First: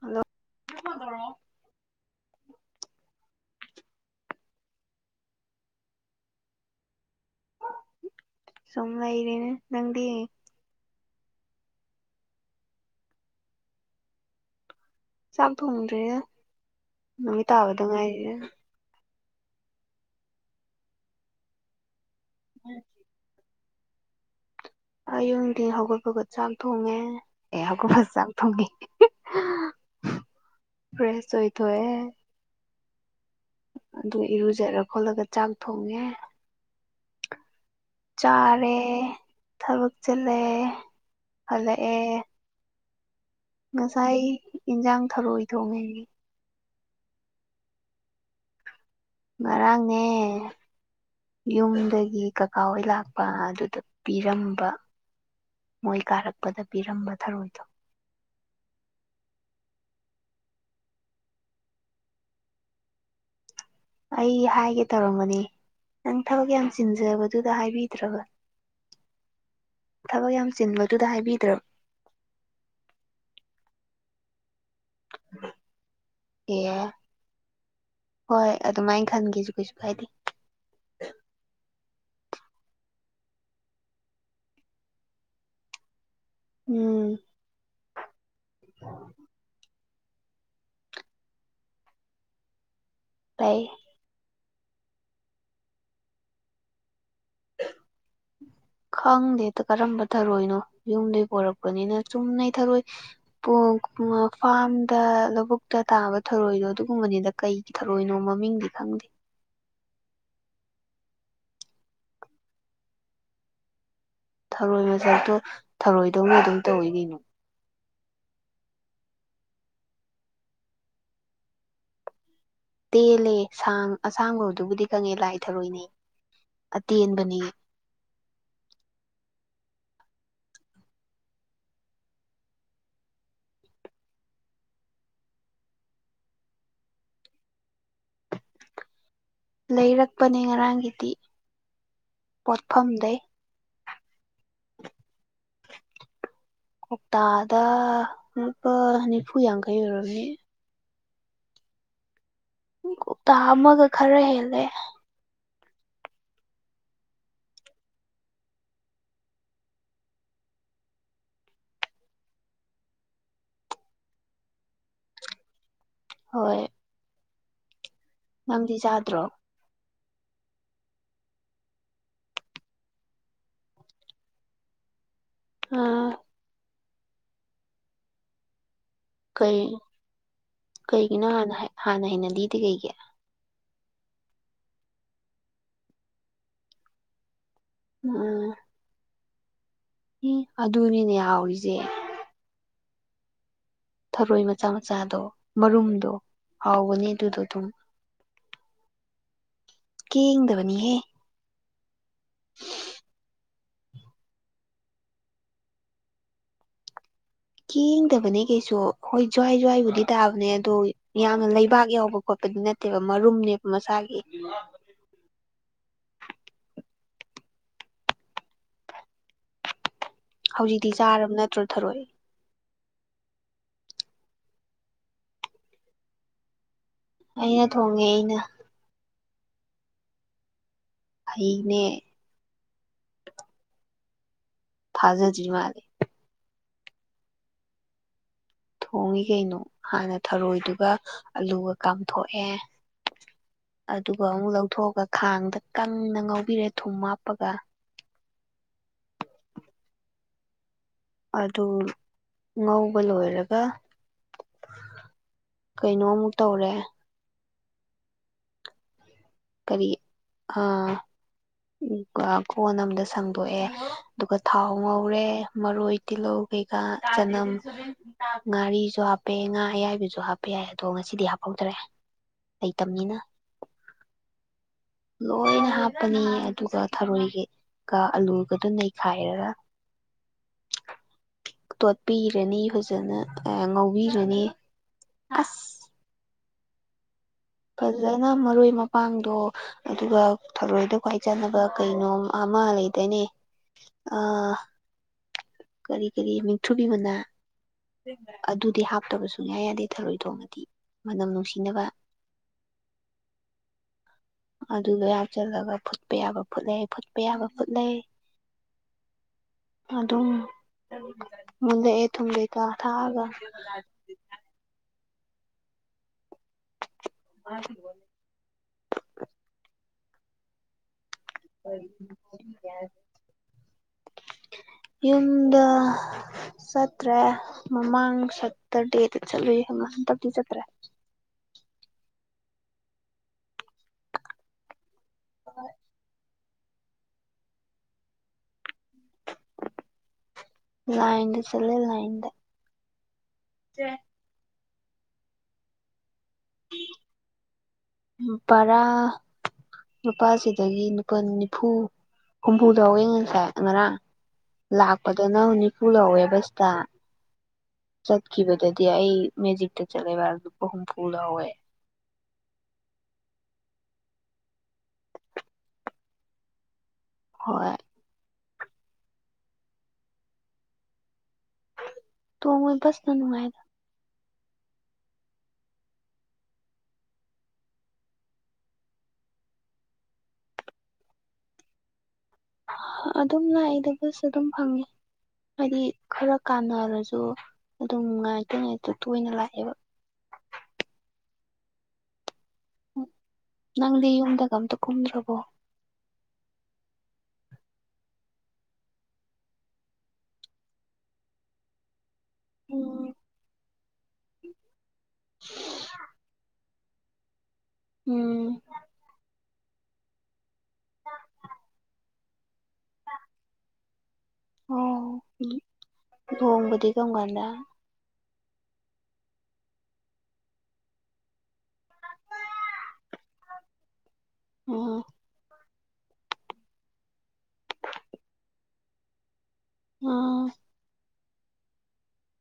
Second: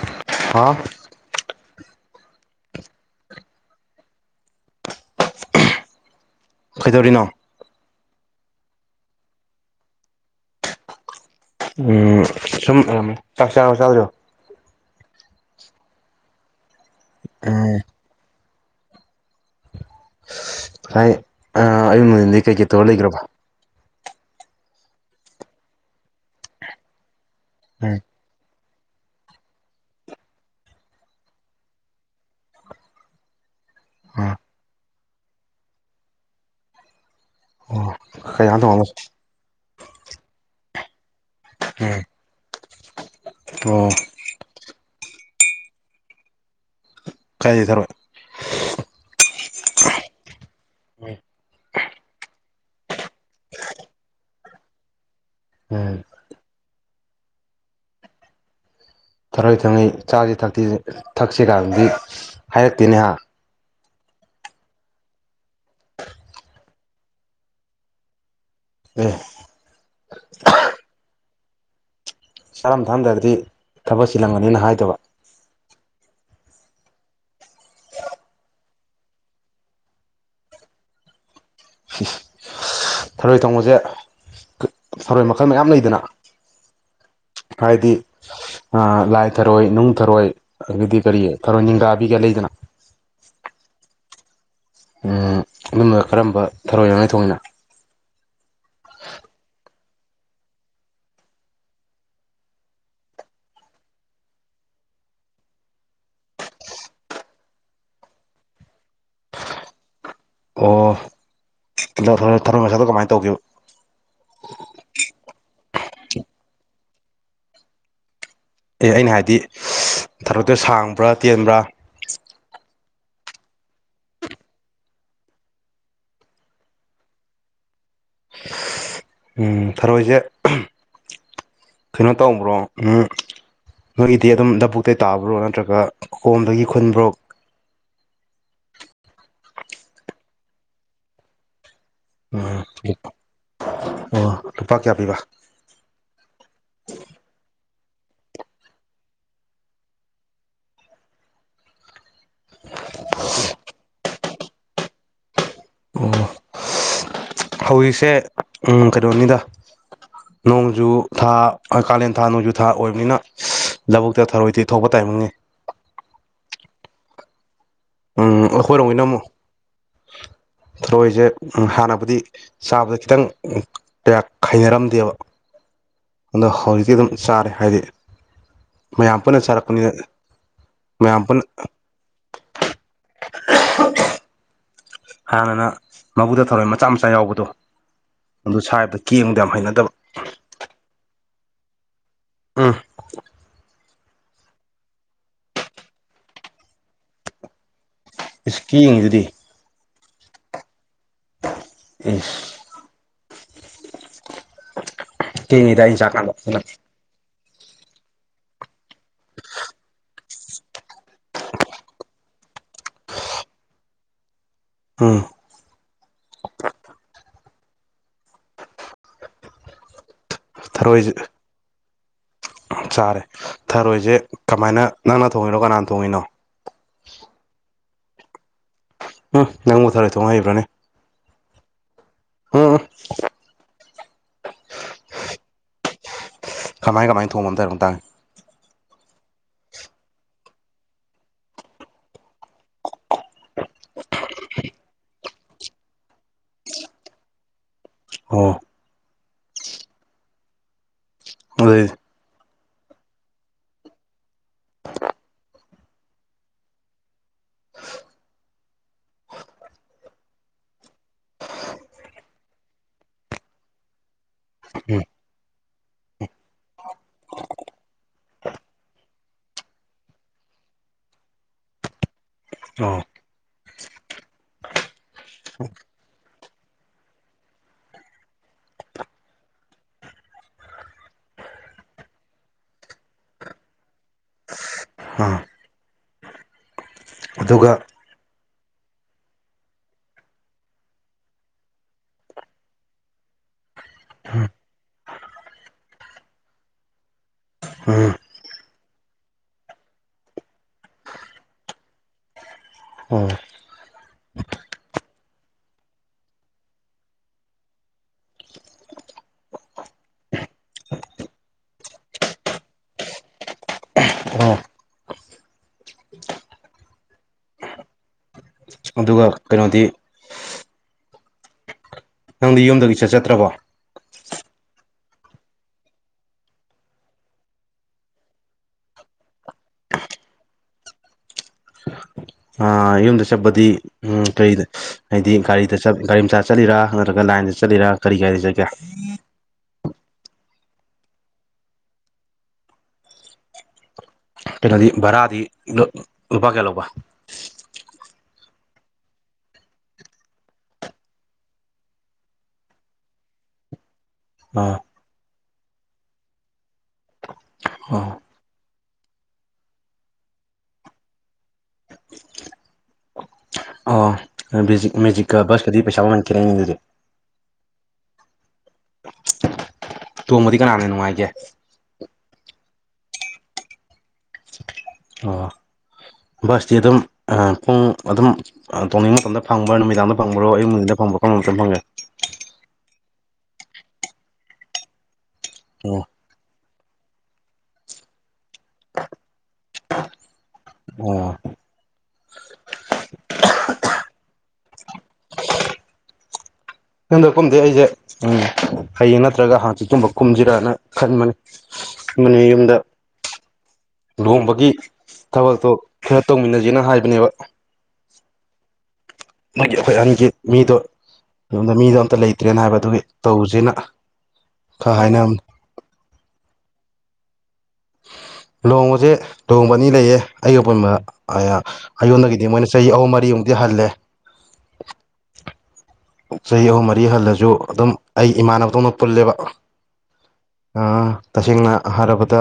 Hello ꯍꯥ ꯐꯣꯏꯗꯔꯤꯅꯣ ꯁꯣꯝ ꯂꯏꯗꯅꯦ ꯅꯪꯗꯤ ꯎꯝ ꯁꯨꯝ ꯆꯥꯛ ꯆꯥ ꯆꯥꯁꯨꯣ ꯆꯥꯛ ꯊꯣꯡꯗ꯭ꯔꯦ ꯅꯨꯃꯤꯠ ꯎꯝ ꯇꯥꯕꯗ ꯉꯥꯏꯔꯤꯦ ꯉ ꯑ ꯑꯌꯗꯤ ꯀꯩ ꯀꯩ ꯇꯔ ꯂꯩꯈ꯭ꯔꯕ ꯑꯌꯨꯨꯡꯗꯤ ꯍꯧꯒꯠꯄꯒ ꯆꯥꯛ ꯊꯣꯡꯉꯦ ꯑꯦ ꯎꯝ ꯍꯧꯒꯠꯄꯁꯨ ꯆꯥꯛ ꯊꯣꯡꯉꯦ ꯐ꯭ꯔꯦꯁ ꯑꯣꯏꯊꯣꯏꯋꯦ ꯑꯗꯨ ꯑꯥ ꯏꯔꯨꯖꯠꯔ ꯈꯣꯠꯂꯒ ꯆꯥꯛ ꯊꯣꯡꯉꯦ ꯑꯣ ꯀꯩ ꯏꯟꯖꯥꯡ ꯆꯥꯔꯦ ꯊꯣꯡꯉꯕ ꯊꯕꯛ ꯆꯜꯂꯑꯦ ꯍꯂꯛꯑꯦ ꯎꯝ [unintelligible] ꯑꯣ ꯉꯁꯥꯏ ꯏꯟꯁꯥꯡ ꯊꯔꯣꯏ ꯊꯣꯡꯉꯅꯤ ꯀꯥꯏ ꯊꯔꯣꯏ ꯉꯔꯥꯡꯅꯦ ꯌꯨꯝꯗꯒꯤ ꯀꯀꯥ ꯍꯣꯏ ꯂꯥꯛꯄ ꯑꯗꯨꯗ ꯄꯤꯔꯝꯕ ꯃꯣꯏ ꯎꯝ ꯀꯥꯔꯛꯄꯗ ꯄꯤꯔꯝꯕ ꯊꯔꯣꯏ ꯊ ꯊꯔꯣꯏ ꯊꯥꯡꯅꯩ ꯆꯥꯥꯁ ꯊꯛꯁꯤ ꯀꯥꯟꯗꯤ ꯍꯥꯏꯔꯛꯇꯦꯅꯦꯍ ꯑꯩ ꯍꯥꯏꯒꯦ ꯇꯧꯔꯝꯕꯅꯤ ꯅꯪ ꯊꯕꯛ ꯌꯥꯝ ꯆꯤꯟꯖꯕꯗꯨꯗ ꯍꯥꯏꯕꯤꯗ꯭ꯔꯕ ꯑꯦ ꯊꯕꯛ ꯌꯥꯝ ꯆꯤꯟꯕꯗꯨꯗ ꯍꯥꯏꯕꯤꯗ꯭ꯔꯣ ꯆꯥꯔꯝ ꯊꯥꯝꯗ꯭ꯔꯗꯤ ꯊꯕꯛ ꯁꯤꯤꯜꯂꯝꯒꯅꯤꯅ ꯍꯥꯏꯗꯕ [unintelligible] ꯍꯣꯏ ꯑꯗꯨꯃꯥꯏꯅ ꯈꯟꯒꯦꯁꯨ ꯀꯩꯁꯨ ꯀꯥꯏꯗꯦ ꯊꯔꯣꯏ ꯊꯣꯡꯕꯁꯦ ꯊꯔꯣꯏ ꯃꯈꯜ ꯃꯌꯥꯝ ꯂꯩꯗꯅ ꯎꯝ ꯍꯥꯏꯗꯤ ꯂꯥꯏ ꯊꯔꯣꯏ ꯅꯨꯡ ꯊꯔꯣꯏ ꯑꯗꯨꯗꯤ ꯀꯔꯤ ꯊꯔꯣꯏ ꯅꯤꯡꯊꯕꯤꯒꯦ ꯂꯩꯗꯅ ꯇꯥꯏ ꯎ ꯑꯗꯨꯝꯕ ꯀꯔꯝꯕ ꯊꯔꯣꯏꯅꯅꯤ ꯊꯣꯡꯃꯤꯅ ꯈꯪꯗꯦ ꯀꯔꯝꯕ ꯊꯔꯣꯏꯅꯣ ꯌꯨꯝꯗꯩ ꯄꯣꯔꯛꯄꯅꯤꯅ ꯆꯨꯝꯅꯩ ꯊꯔꯣꯏ ꯐꯥꯔꯝꯗ ꯂꯧꯕꯨꯛꯇ ꯇꯥꯕ ꯊꯧꯔꯣꯏꯗꯣ ꯑꯗꯨꯒꯨꯝꯕꯅꯤꯗ ꯀꯩꯒꯤ ꯊꯧꯔꯣꯏꯅꯣ ꯃꯃꯤꯡꯗꯤ ꯈꯪꯅꯤ ꯍ ꯑꯣ ꯊꯧꯔꯝ ꯉꯁꯗ ꯀꯃꯥꯏꯅ ꯇꯧꯈꯤꯕ ꯊꯧꯔꯣꯏ ꯃꯆꯛꯇꯣ ꯊꯧꯔꯣꯏꯗꯧꯅ ꯑꯗꯨꯝ ꯇꯧꯋꯤ ꯀꯩꯅꯣ ꯑꯦ ꯑꯩꯅ ꯍꯥꯏꯕꯗꯤ ꯊꯕꯛꯇꯨ ꯁꯥꯡꯕ꯭ꯔꯥ ꯇꯦꯟꯕ꯭ꯔꯥ ꯇꯦꯜꯂꯦꯥꯡ ꯑꯁꯥꯡꯒꯧꯗꯨꯕꯨꯗꯤ ꯈꯪꯉꯦ ꯂꯥꯏ ꯊꯔꯣꯏꯅꯦ ꯑꯗꯤ ꯌꯦꯟꯕꯅꯤ ꯎꯝ ꯐꯔꯣꯏꯁꯦ ꯀꯩꯅꯣ ꯇꯧꯕ꯭ꯔꯣ ꯎꯝ ꯅꯣꯏꯒꯤꯗꯤ ꯑꯗꯨꯝ ꯗꯕꯨꯇꯩ ꯇꯥꯕ꯭ꯔꯣ ꯅꯠꯇ꯭ꯔꯒ ꯀꯣꯝꯗꯒꯤ ꯈꯨꯟꯕ꯭ꯔꯣ꯫ ꯂꯩꯔꯛꯄꯅꯦ ꯉꯔꯥꯡꯒꯤꯗꯤ꯫ ꯎꯝ ꯄꯣꯠꯐꯝꯗꯩ ꯑꯣ ꯂꯨꯄꯥ ꯀꯌꯥ ꯄꯤꯕ꯫ ꯀꯧꯇꯥꯗ ꯂꯨꯄꯥ ꯅꯤꯐꯨ ꯌꯥꯡꯈꯩ ꯑꯣꯏꯔꯝꯅꯦ꯫ ꯀꯇꯥ ꯑꯃꯒ ꯈꯔ ꯍꯦꯜꯂꯦ꯫ ꯑꯣ ꯍꯧꯖꯤꯛꯁꯦ ꯎꯝ ꯀꯩꯅꯣꯅꯤꯗ꯫ ꯅꯣꯡꯖꯨ ꯊꯥ ꯀꯥꯂꯦꯟ ꯊꯥ ꯅꯣꯡꯖꯨ ꯊꯥ ꯑꯣꯏꯕꯅꯤꯅ꯫ ꯂꯧꯕꯨꯛꯇ ꯊꯔꯣꯏꯗꯤ ꯊꯣꯛꯄ ꯇꯥꯏꯃꯤꯉꯦ꯫ ꯍꯣꯏ꯫ ꯎꯝ ꯅꯪꯗꯤ ꯑꯩꯈꯣꯏꯔꯣꯝꯒꯤꯅ ꯆꯥꯗ꯭ꯔꯣ꯫ ꯑꯃꯨꯛ [inaudible] ꯊꯔꯣꯏꯁꯦ ꯍꯥꯟꯅꯕꯨꯗꯤ ꯆꯥꯕꯗ ꯈꯤꯇꯪ ꯀꯌꯥ ꯈꯥꯏꯅꯔꯝꯗꯦꯕ꯫ ꯑ ꯑꯗꯣ ꯍꯧꯖꯤꯛꯇꯤ ꯑꯗꯨꯝ ꯆꯥꯔꯦ ꯍꯥꯏꯗꯤ꯫ ꯃꯌꯥꯝ ꯄꯨꯟꯅ ꯀꯩ ꯆꯥꯔꯛꯄꯅꯤꯅ ꯃꯌꯥꯝ ꯀꯩꯒꯤꯅꯣ ꯄꯨꯟꯅ꯫ ꯍꯥꯟꯅ ꯍꯥꯟꯅ ꯍꯩꯅꯗꯤꯗꯤ ꯀꯩꯒꯤ [unintelligible] ꯍꯥꯟꯅꯅ ꯃꯕꯨꯗ ꯊꯧꯔꯣꯏ ꯃꯆꯥ ꯃꯆꯥ ꯌꯥꯎꯕꯗꯣ꯫ ꯎꯝ꯫ ꯀꯦꯡꯗ ꯌꯥꯝ ꯍꯩꯅꯗꯕ ꯎ ꯑꯗꯨꯅꯤꯅꯦ ꯌꯥꯎꯔꯤꯁꯦ꯫ ꯎꯝ꯫ ꯊꯔꯣꯏ ꯃꯆꯥ ꯃꯆꯥꯗꯣ ꯃꯔꯨꯝꯗꯣ ꯍꯥꯎꯕꯅꯤ ꯑꯗꯨꯗꯣ ꯑꯗꯨꯝ꯫ ꯏꯁ ꯀꯦꯡꯏꯗꯨꯗꯤ꯫ ꯀꯦꯡꯗꯕꯅꯤꯍꯦ꯫ ꯎꯝ꯫ [unintelligible] ꯀꯦꯡꯏꯗ ꯑꯩ ꯆꯀꯥꯟꯗ꯫ ꯀꯦꯡꯗꯕꯅꯦ ꯀꯩꯁꯨ ꯍꯣꯏ ꯖ꯭ꯋꯥꯏ ꯖ꯭ꯋꯥꯏꯕꯨꯗꯤ ꯇꯥꯕꯅꯦ ꯑꯗꯣ ꯌꯥꯝꯅ ꯂꯩꯕꯥꯛ ꯌꯥꯎꯕ ꯈꯣꯠꯄ꯫ ꯗꯤ ꯅꯠꯇꯦꯕ ꯃꯔꯨꯝꯅꯦꯕ ꯃꯁꯥꯒꯤ꯫ ꯎꯝ꯫ ꯍꯧꯖꯤꯛꯇꯤ ꯊꯔꯣꯏꯁꯦ ꯆꯥꯔꯕ ꯅꯠꯇ꯭ꯔꯣ ꯊꯔꯣꯏ꯫ ꯆꯥꯔꯦ ꯊꯔꯣꯏꯁꯦ ꯀꯃꯥꯏꯅ ꯅꯪꯅ ꯊꯣꯡꯉꯤꯅꯣ ꯀꯅꯥꯅ ꯊꯣꯡꯉꯤꯅꯣ꯫ ꯑꯩꯅ ꯊꯣꯡꯉꯦ ꯑꯩꯅ꯫ ꯎꯝ ꯅꯪꯕꯨ ꯊꯥꯔꯣꯏ ꯊꯣꯡ ꯍꯩꯕ꯭ꯔꯥꯅꯦ꯫ ꯍꯩꯅꯦ꯫ ꯑꯥ꯫ ꯊꯖꯗꯔ꯭ꯤ ꯃꯥꯂꯦ꯫ ꯀꯃꯥꯏ ꯀꯃꯥꯏꯅ ꯊꯣꯡꯕ ꯑꯃ ꯇꯧꯔꯣꯝ ꯇꯥꯡ꯫ ꯊꯣꯡꯉꯤ ꯀꯩꯅꯣ ꯍꯥꯟꯅ ꯊꯔꯣꯏꯗꯨꯒ ꯑꯂꯨꯒ ꯀꯥꯝꯊꯣꯛꯑꯦ꯫ ꯑꯗꯨꯒ ꯑꯃꯨꯛ ꯂꯧꯊꯣꯛꯑꯒ ꯈꯥꯡꯗ ꯀꯪꯅ ꯉꯧꯕꯤꯔꯦ ꯊꯨꯝ ꯍꯥꯞꯄꯒ꯫ ꯑꯣ꯫ ꯑꯗꯨ꯫ ꯑꯗꯨꯗꯤ ꯉꯧꯕ ꯂꯣꯏꯔꯒ ꯀꯩꯅꯣꯃꯨꯛ ꯇꯧꯔꯦ꯫ ꯀꯔꯤ ꯑꯥ꯫ ꯑꯥ ꯀꯣꯟ ꯑꯝꯗ ꯁꯪꯗꯣꯛꯑꯦ ꯑꯗꯨꯒ ꯊꯥꯎ ꯎꯝ ꯉꯧꯔꯦ ꯃꯔꯣꯏ ꯇꯤꯜꯍꯧ꯫ ꯀꯩꯀꯥ ꯆꯅꯝ ꯉꯥꯔꯤꯁꯨ ꯍꯥꯞꯄꯦ ꯉꯥ ꯑꯌꯥꯏꯕꯁꯨ ꯍꯥꯞꯄ ꯌꯥꯏ ꯑꯗꯣ ꯉꯁꯤꯗꯤ ꯍꯥꯄ꯫ ꯍꯧꯗ꯭ꯔꯦ ꯑꯣ ꯂꯩꯇꯥꯝꯅꯤꯅ꯫ ꯂꯣꯏꯅ ꯍꯥꯞꯄꯅꯤ ꯑꯗꯨꯒ ꯊꯔꯣꯏꯒꯤ꯫ ꯀ ꯑꯂꯨꯒꯗꯨ ꯅꯩꯈꯥꯏꯔꯒ꯫ [unintelligible] ꯇꯣꯠꯄꯤꯔꯅꯤ ꯐꯖꯅ ꯉꯧꯕꯤꯔꯅꯤ꯫ ꯍꯥꯥ ꯑꯁ ꯐꯖꯅ ꯃꯔꯣꯏ ꯃꯄꯥꯡꯗꯣ ꯑꯗꯨꯒ ꯊꯔꯣꯏꯗ ꯈ꯭ꯋꯥꯏ ꯆꯥꯅꯕ ꯀꯩꯅꯣꯝ ꯃꯥ ꯂꯩ ꯇꯅꯦ ꯑ ꯀꯔꯤ ꯀꯔꯤ ꯃꯤꯊꯨꯕꯤ ꯃꯅ ꯎꯝ ꯑꯗꯨꯗꯤ ꯍꯥꯞꯇꯕ ꯁꯨꯡꯌꯥ ꯌꯥꯗꯦ ꯊꯔꯣꯏ ꯊꯣꯡꯉꯗꯤ ꯃꯅꯝ ꯅꯨꯡꯁꯤꯅꯕ ꯎꯝ ꯑꯗꯨꯗꯣ ꯍꯥꯞꯆꯜꯂꯒ ꯐꯨꯠꯄ ꯌꯥꯕ ꯐꯨꯠꯂꯦ ꯐꯨꯠꯄ ꯌꯥꯕ ꯐꯨꯠꯂꯩ ꯑꯗꯨꯝ ꯃꯂꯑ ꯊꯨꯡ ꯂꯩꯩ ꯀ ꯊꯥꯒ ꯑꯣ ꯃꯥ ꯊꯒꯅꯦ ꯑꯗꯨꯒ ꯀꯩꯅꯣꯗꯤ ꯍ ꯅꯪꯗꯤ ꯌꯨꯝꯗꯒꯤ ꯆꯠ ꯆꯠꯇ꯭ꯔꯕꯣ ꯌꯨꯝꯗ ꯆꯠꯇ꯭ꯔꯦ ꯃꯃꯥꯡ ꯁꯇꯔꯗꯦꯗ ꯆꯠꯂꯨꯏ ꯍꯪꯟꯇꯗꯤ ꯆꯠꯇ꯭ꯔꯦ ꯑꯥ ꯌꯨꯝꯗ ꯆꯠꯄꯗꯤ ꯀꯔꯤ ꯍꯥꯏꯗꯤ ꯒꯥꯔꯤꯗ ꯆ ꯒꯥꯔꯤ ꯑꯃ ꯆ ꯆꯠꯂꯤꯔ ꯅꯠꯇ꯭ꯔꯒ ꯂꯥꯏꯟꯗ ꯆꯠꯂꯤꯔꯥ ꯀꯔꯤ ꯀ ꯂꯩ ꯆꯠꯒꯦ ꯂꯥꯏꯗ ꯆꯂꯦ ꯂꯥꯏꯗꯦ ꯑꯦꯦ ꯀꯩꯅꯣꯗꯤ ꯚꯔꯥꯗꯤ ꯂꯨꯄꯥ ꯀꯌꯥ ꯂꯧꯕ ꯄꯔꯥ ꯅꯨꯄꯥꯁꯤꯗꯒꯤ ꯅꯨꯄꯥꯜ ꯅꯤꯐꯨ ꯍꯨꯝꯐꯨꯗꯥꯎ ꯌꯦꯡꯉꯟꯁꯦ ꯉꯔꯥꯡ ꯑꯥ ꯂꯥꯛꯄꯗꯅ ꯅꯤꯐꯨ ꯂꯧꯋꯦ ꯕꯁꯇ ꯑꯣ ꯆꯠꯈꯤꯕꯗꯗꯤ ꯑꯩ ꯃꯦꯖꯤꯛꯇ ꯆꯠꯂꯦꯕ ꯍꯥꯏꯗꯨ ꯍꯨꯝꯐꯨ ꯂꯧꯍꯧꯋꯦ ꯑꯣꯦꯖꯤꯛ ꯃꯦꯖꯤꯛꯀ ꯕꯁꯀꯗꯤ ꯄꯩꯁꯥ ꯃꯃꯟꯈꯤꯦꯔꯦ ꯑꯩꯗꯨꯗꯤ ꯍꯣꯏ ꯇꯣꯡꯃꯗꯤ ꯀꯅꯥꯅꯦ ꯅꯨꯡꯉꯥꯏꯒꯦ ꯣꯏꯁꯅꯅꯨꯡꯉꯥꯏꯗ ꯑꯣ ꯕꯁꯇꯤ ꯑꯗꯨꯝ ꯄꯨꯡ ꯑꯗꯨꯝ ꯇꯣꯡꯅꯤꯡ ꯃꯇꯝꯗ ꯐꯪꯕ꯭ꯔꯥ ꯅꯨꯃꯤꯗꯥꯡꯗ ꯐꯪꯕ꯭ꯔꯣ ꯑꯌꯛꯗ ꯐꯪ ꯐꯪꯕ ꯐꯪꯗꯝ ꯐꯪꯉꯦ ꯑꯗꯨꯝ ꯂꯥꯛꯏꯗꯕꯁꯨ ꯑꯗꯨꯝ ꯐꯪꯉꯤ ꯍꯥꯏꯗꯤ ꯑꯣ ꯈꯔ ꯀꯥꯟꯅ ꯑꯗꯨꯁꯨ ꯑꯗꯨꯝ ꯉꯥꯏꯇ ꯉꯇ ꯇꯣꯏꯅ ꯂꯥꯛꯑꯦꯕ [inaudible] ꯅꯪꯗꯤ ꯌꯨꯝꯗ ꯀꯝꯗꯨ ꯀꯨꯝꯗ꯭ꯔꯔꯕꯣ ꯍꯟꯗꯛꯀꯨꯝꯗꯤ ꯑꯩꯁꯦ ꯎꯝ ꯍꯌꯦ ꯅꯠꯇ꯭ꯔꯒ ꯍꯥꯟꯆꯤ ꯆꯨꯝꯕ ꯀꯨꯝꯁꯤꯔꯅ ꯈꯟꯕꯅꯦ ꯌꯨꯝꯗ ꯂꯨꯍꯣꯡꯕꯒꯤ ꯊꯕꯛꯇꯣ ꯈꯔ ꯇꯧꯃꯤꯟꯅ ꯌꯦꯅ ꯍꯥꯏꯕꯅꯦꯕ ꯎꯝ ꯃꯥꯒꯤ ꯑꯩꯈꯣꯏ ꯑꯍꯟꯒꯤ ꯃꯤꯗꯣꯣꯟꯗ ꯃꯤꯗꯣ ꯑꯝꯇ ꯂꯩꯇ ꯇ꯭ꯔꯦꯟ ꯍꯥꯏꯕꯗꯨꯒꯤ ꯇꯧꯁꯤꯅ ꯈꯔ ꯍꯥꯏꯅꯔꯝꯅꯤ ꯑ ꯀꯝꯒꯥꯟꯗ ꯍ ꯂꯨꯍꯣꯡꯕꯁꯦ ꯂꯨꯍꯣꯡꯕ ꯑꯅꯤ ꯂꯩꯌꯦ ꯑꯌꯣꯄ ꯑꯩꯉꯣꯟꯗꯒꯤꯗꯤ ꯃꯣꯏꯅ ꯆꯍꯤ ꯑꯍꯨꯝ ꯃꯔꯤꯃꯨꯛꯇꯤ ꯈꯜꯂꯦ ꯑ ꯆꯍꯤ ꯑꯍꯨꯝ ꯃꯔꯤ ꯍꯜꯂꯁꯨ ꯑꯗꯨꯝ ꯑꯩ ꯏꯃꯥꯟꯅꯕꯗꯧꯅ ꯄꯨꯜꯂꯦꯕ ꯑꯥ ꯇꯁꯦꯡꯅ ꯍꯥꯏꯔꯕꯗ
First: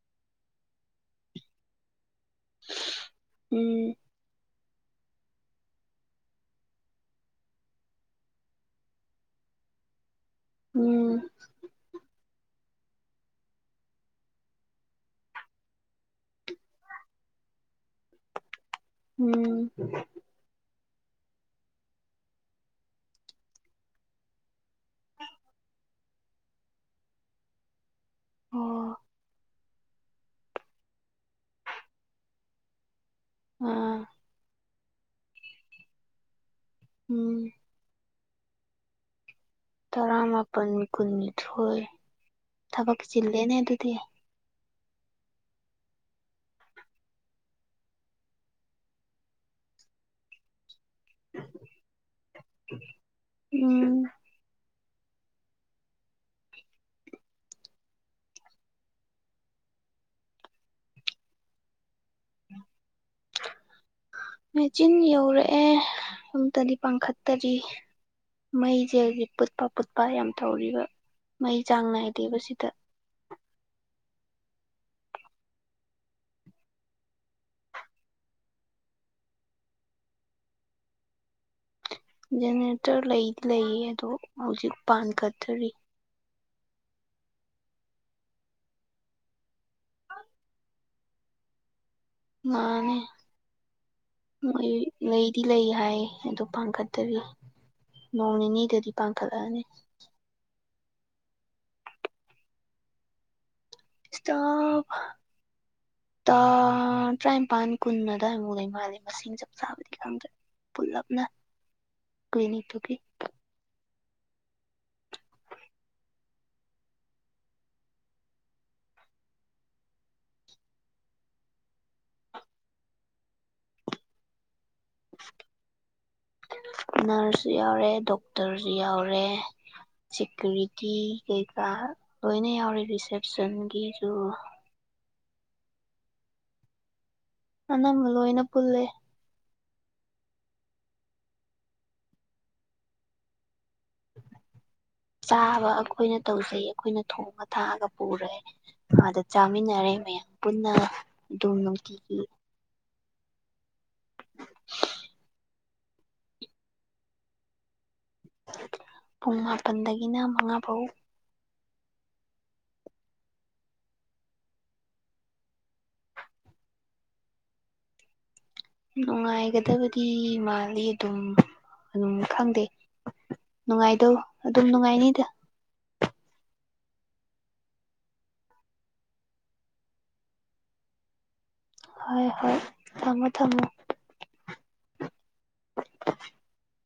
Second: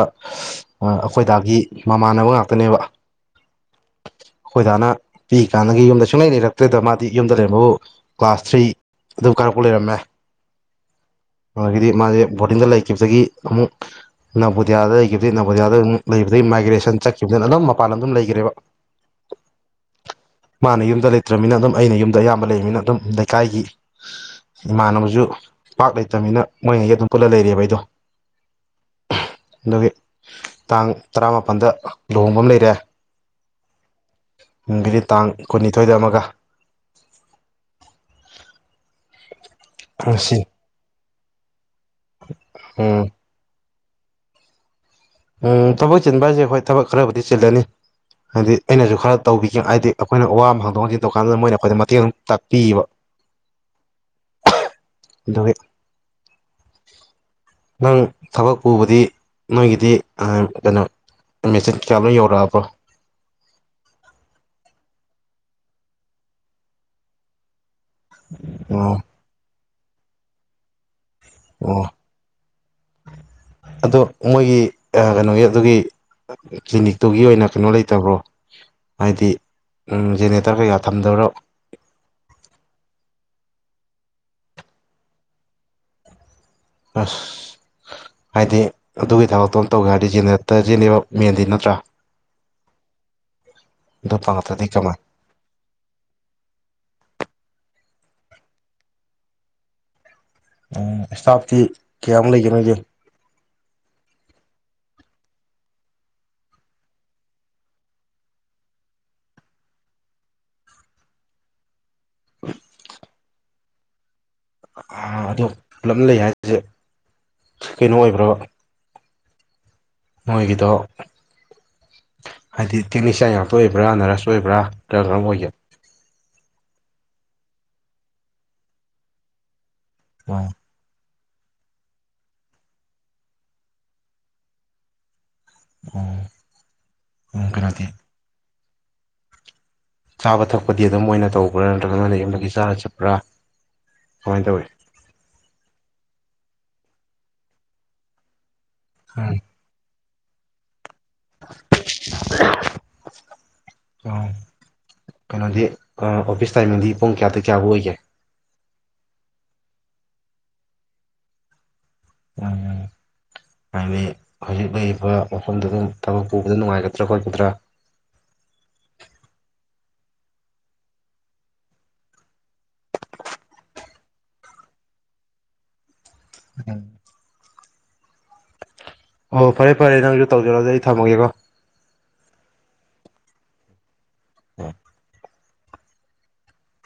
ꯑꯩꯈꯣꯏꯗꯥꯒꯤ ꯃꯥꯟꯅꯕ ꯉꯥꯛꯇꯅꯦꯕ ꯎꯝ ꯑꯈꫭꯏ ꯗꯥꯅ ꯄꯤꯛꯏ ꯀꯥꯟꯅꯗꯒꯤ ꯌꯨꯝꯗ ꯁꯨꯡꯂꯩ ꯂꯩꯔꯛꯇ꯭ꯔꯦꯗ ꯃꯥꯗꯤ ꯌꯨꯝꯗ ꯂꯩꯔꯝꯕꯕꯨ ꯀ꯭ꯂꯥꯁ ꯊ꯭ꯔꯤ ꯑꯗꯨ ꯀꯥꯔꯛꯄ ꯂꯩꯔꯝꯃꯦ ꯎꯝ ꯑꯗꯒꯤꯗꯤ ꯃꯥꯁꯦ ꯕꯣꯔꯗꯤꯡꯗ ꯂꯩꯈꯤꯕꯗꯒꯤ ꯑꯃꯨꯛ ꯅꯕꫭꯗꯤꯌꯥꯗ ꯂꯩꯈꯤꯕꯗꯒꯤ ꯅꯕꫭꯗꯤꯌꯥꯗ ꯑꯃꯨꯛ ꯂꯩꯕꯗꯒꯤ ꯃꯥꯏꯒ꯭ꯔꯦꯁꯟ ꯆꯠꯈꯤ ꯗꯨꯅ ꯗꯨꯝ ꯃꯄꯥꯟ ꯂꯝꯗ ꯗꯨꯝ ꯂꯩꯈ꯭ꯔꯦꯕ ꯎꯝ ꯃꯥꯅ ꯌꯨꯝꯗ ꯂꯩꯇ꯭ꯔꯕꯅꯤꯅ ꯑꯗꯨꯝ ꯑꯩꯅ ꯌꯨꯝꯗ ꯑꯌꯥꯝꯕ ꯂꯩꯕꯅꯤꯅ ꯑꯗꯨꯝ ꯂꯩꯀꯥꯏꯒꯤ ꯏꯃꯥꯟꯅꯕꯁꯨ ꯄꯥꯛ ꯂꯩꯇꯝꯅꯤꯅ ꯃꯣꯏꯉꯩꯒ ꯑꯗꯨꯝ ꯄꯨꯜꯂ ꯂꯩꯔꯦꯕ ꯑꯩꯗꯣ ꯑꯣ ꯑꯗꯨꯒꯤ ꯇꯥꯡ ꯇꯔꯥꯃꯥꯄꯜꯗ ꯂꯨꯍꯣꯡꯕ ꯑꯃ ꯂꯩꯔꯦ ꯑꯥ ꯅꯨꯡꯗꯤꯒꯤ ꯇꯥꯡ ꯀꯨꯟꯅꯤꯊꯣꯏꯗ ꯑꯃꯒ ꯎꯝ ꯁꯤ ꯇꯔꯥꯃꯥꯄꯜ ꯀꯨꯟꯅꯤꯊꯣꯏ ꯊꯕꯛ ꯎꯝ ꯆꯤꯜꯂꯦꯅꯦ ꯑꯗꯨꯗꯤ ꯎꯝ ꯊꯕꯛ ꯆꯤꯟꯕ ꯍꯥꯏꯁꯦ ꯍꯣꯏ ꯊꯕꯛ ꯈꯔꯕꯨꯗꯤ ꯆꯤꯜꯂꯅꯤ ꯍꯥꯏꯗꯤ ꯑꯩꯅꯁꯨ ꯈꯔ ꯇꯧꯕꯤꯒꯦ ꯍꯥꯏꯗꯤ ꯑꯩꯈꯣꯏꯅ ꯋꯥ ꯑꯃ ꯍꯪ ꯗꯣꯛ ꯍꯪꯖꯤꯟ ꯗꯨꯀꯥꯟꯗꯨꯗ ꯃꯣꯏꯅ ꯑꯩꯈꯣꯏꯗ ꯃꯇꯦꯡ ꯑꯗꯨꯝ ꯇꯥꯛꯄꯤꯕ ꯎꯝ ꯑꯗꯨꯒꯤ ꯅꯪ ꯊꯕꯛ ꯄꯨꯕꯗꯤ ꯅꯣꯏꯒꯤꯗꯤ ꯑꯥ ꯀꯩꯅꯣ ꯃꯦꯆꯤꯠ ꯀꯌꯥ ꯃꯨꯛ ꯌꯧꯔꯛꯑꯕꫭ ꯃꯦꯆꯤꯟ ꯌꯧꯔꯛꯑꯦ ꯑꯝꯇꯗꯤ ꯄꯥꯡꯈꯠꯇꯔꯤ ꯃꯩꯁꯦ ꯑꯣ ꯍꯧꯖꯤꯛ ꯄꯨꯠꯄ ꯄꯨꯠꯄ ꯌꯥꯝ ꯇꯧꯔꯤꯕ ꯃꯩ ꯑꯣ ꯆꯥꯡ ꯅꯥꯏꯗꯦꯕ ꯁꯤꯗ ꯑꯗꯣ ꯃꯣꯏꯒꯤ ꯑꯥ ꯀꯩꯅꯣꯒꯤ ꯑꯗꯨꯒꯤ ꯀ꯭ꯂꯤꯅꯤꯛꯇꯨꯒꯤ ꯑꯣꯏꯅ ꯀꯩꯅꯣ ꯂꯩꯇꯕ꯭ꯔꯣ ꯍꯥꯏꯗꯤ ꯖꯦꯅꯦꯔꯦꯇꯔ ꯀꯩꯀꯥ ꯊꯝꯗꯕꯔꯣ ꯖꯦꯅꯦꯔꯦꯇꯔ ꯂꯩꯗꯤ ꯂꯩꯌꯦ ꯑꯗꯣ ꯍꯧꯖꯤꯛ ꯄꯥꯟꯈꯇ꯭ꯔꯤ ꯑꯁ ꯍꯥꯏꯗꯤ ꯑꯗꯨꯒꯤ ꯊꯕꯛꯇꯣ ꯑꯃ ꯇꯧꯒꯦ ꯍꯥꯏꯔꯗꯤ ꯖꯦꯅꯦꯔꯦꯇꯔ ꯖꯤꯅꯦꯕ ꯃꯦꯟꯗꯤ ꯅꯠꯇ꯭ꯔꯥ ꯃꯥꯅꯦ ꯑꯗꯨ ꯐꯪꯉꯛꯇ꯭ꯔꯗꯤ ꯃꯣꯏ ꯀꯃꯥꯏ ꯂꯩꯗꯤ ꯂꯩ ꯍꯥꯏ ꯑꯗꯨ ꯄꯥꯡꯈꯠꯇꯔꯤ ꯅꯣꯡ ꯅꯤꯅꯤꯗꯗꯤ ꯄꯥꯟꯈꯠꯂꯛꯑꯅꯤ ꯎꯝ ꯏꯁꯇꯥꯐꯇꯤ ꯀꯌꯥꯃꯨꯛ ꯂꯩꯒꯦ ꯅꯣꯏꯒꯤ ꯁ꯭ꯇꯥꯕ ꯇ ꯇꯔꯥꯅꯤꯄꯥꯟ ꯀꯨꯟ ꯑꯗꯨꯋꯥꯏꯃꯨꯛ ꯂꯩ ꯃꯥꯜꯂꯦ ꯃꯁꯤꯡ ꯆꯞ ꯆꯥꯕꯗꯤ ꯈꯪꯗ꯭ꯔꯦ ꯄꯨꯜꯂꯞꯅ ꯀ꯭ꯂꯤꯅꯤꯛ ꯇꯨꯒꯤ ꯑꯥ ꯑꯗꯨ ꯄꯨꯂꯞꯅ ꯂꯩ ꯍꯥꯏꯔꯤꯖꯦ ꯀꯩꯅꯣ ꯑꯣꯏꯕ꯭ꯔꯥꯕ ꯃꯣꯏꯒꯤꯗꯣ ꯍꯥꯏꯗꯤ ꯇꯦꯛꯅꯤꯁꯤꯌꯥꯟ ꯉꯥꯛꯇ ꯑꯣꯏꯕ꯭ꯔꯥ ꯅꯔꯁ ꯑꯣꯏꯕ꯭ꯔꯥ ꯀꯔꯝ ꯀꯔꯝꯕ ꯑꯣꯏꯒꯦ ꯅꯔꯁꯁꯨ ꯌꯥꯎꯔꯦ ꯗꯣꯛꯇꯔꯖꯨ ꯌꯥꯎꯔꯦ ꯑꯣ ꯁꯤꯀꯨꯔꯤꯇꯤ ꯀꯩꯀꯥ ꯂꯣꯏꯅ ꯌꯥꯎꯔꯦ ꯔꯤꯁꯦꯞꯁꯟꯒꯤꯁꯨ ꯎꯝ ꯑꯅꯝꯕ ꯂꫭꯏꯅ ꯄꯨꯜꯂꯦ ꯆꯥꯕ ꯊꯛꯄꯗꯤ ꯑꯗꯨꯝ ꯃꫭꯏꯅ ꯇꯧꯕ꯭ꯔꯥ ꯅꯠꯇ꯭ꯔꯒꯅ ꯅꯌꯨꯝꯗꯒꯤ ꯆꯥꯔ ꯆꯠꯄ꯭ꯔꯥ ꯀꯃꯥꯏ ꯇꯧꯋꯤ ꯆꯥꯕ ꯑꯩꯈꯣꯏꯅ ꯇꯧꯖꯩ ꯑꯩꯈꯣꯏꯅ ꯊꯣꯡꯉ ꯊꯥꯛꯑꯒ ꯄꯨꯔꯦ ꯑꯥꯗ ꯆꯥꯃꯤꯟꯅꯔꯦ ꯃꯌꯥꯝ ꯄꯨꯟꯅ ꯑꯗꯨꯝ ꯅꯨꯡꯇꯤꯒꯤ ꯑꫭ ꯀꯩꯅꯣꯗꯤ ꯑꯣꯐꯤꯁ ꯇꯥꯏꯃꯤꯡꯗꯤ ꯄꯨꯡ ꯀꯌꯥꯗꯩ ꯀꯌꯥꯚꯧ ꯑꯣꯏꯒꯦ ꯄꯨꯡ ꯃꯥꯄꯜꯗꯒꯤꯅ ꯃꯉꯥ ꯚꯧ ꯎꯝ ꯍꯥꯏꯗꯤ ꯍꯧꯖꯤꯛ ꯂꯩꯔꯤꯕ ꯃꯐꯝꯗꯨꯗ ꯊꯕꯛ ꯄꯨꯕꯗ ꯅꯨꯡꯉꯥꯏꯒꯗ꯭ꯔꯥ ꯈꯣꯠꯀꯗ꯭ꯔꯥ [inaudible] ꯅꯨꯡꯉꯥꯏꯒꯗꯕꯗꯤ ꯃꯥꯜꯂꯤ ꯑꯗꯨꯝ ꯑꯗꯨꯝ ꯈꯪꯗꯦ ꯅꯨꯡꯉꯥꯏꯗꯧ ꯑꯗꯨꯝ ꯅꯨꯡꯉꯥꯏꯅꯤꯗ ꯎꯝ ꯑꯣ ꯐꯔꯦ ꯐꯔꯦ ꯅꯪꯁꯨ ꯇꯧꯖꯔꯣ ꯑꯗꯨꯗꯤ ꯑꯩ ꯊꯝꯃꯒꯦꯀꯣ ꯍꯣꯏ ꯍꯣꯏ ꯊꯝꯃꯣ ꯊꯝꯃꯣ ꯎꯝ [inaudible]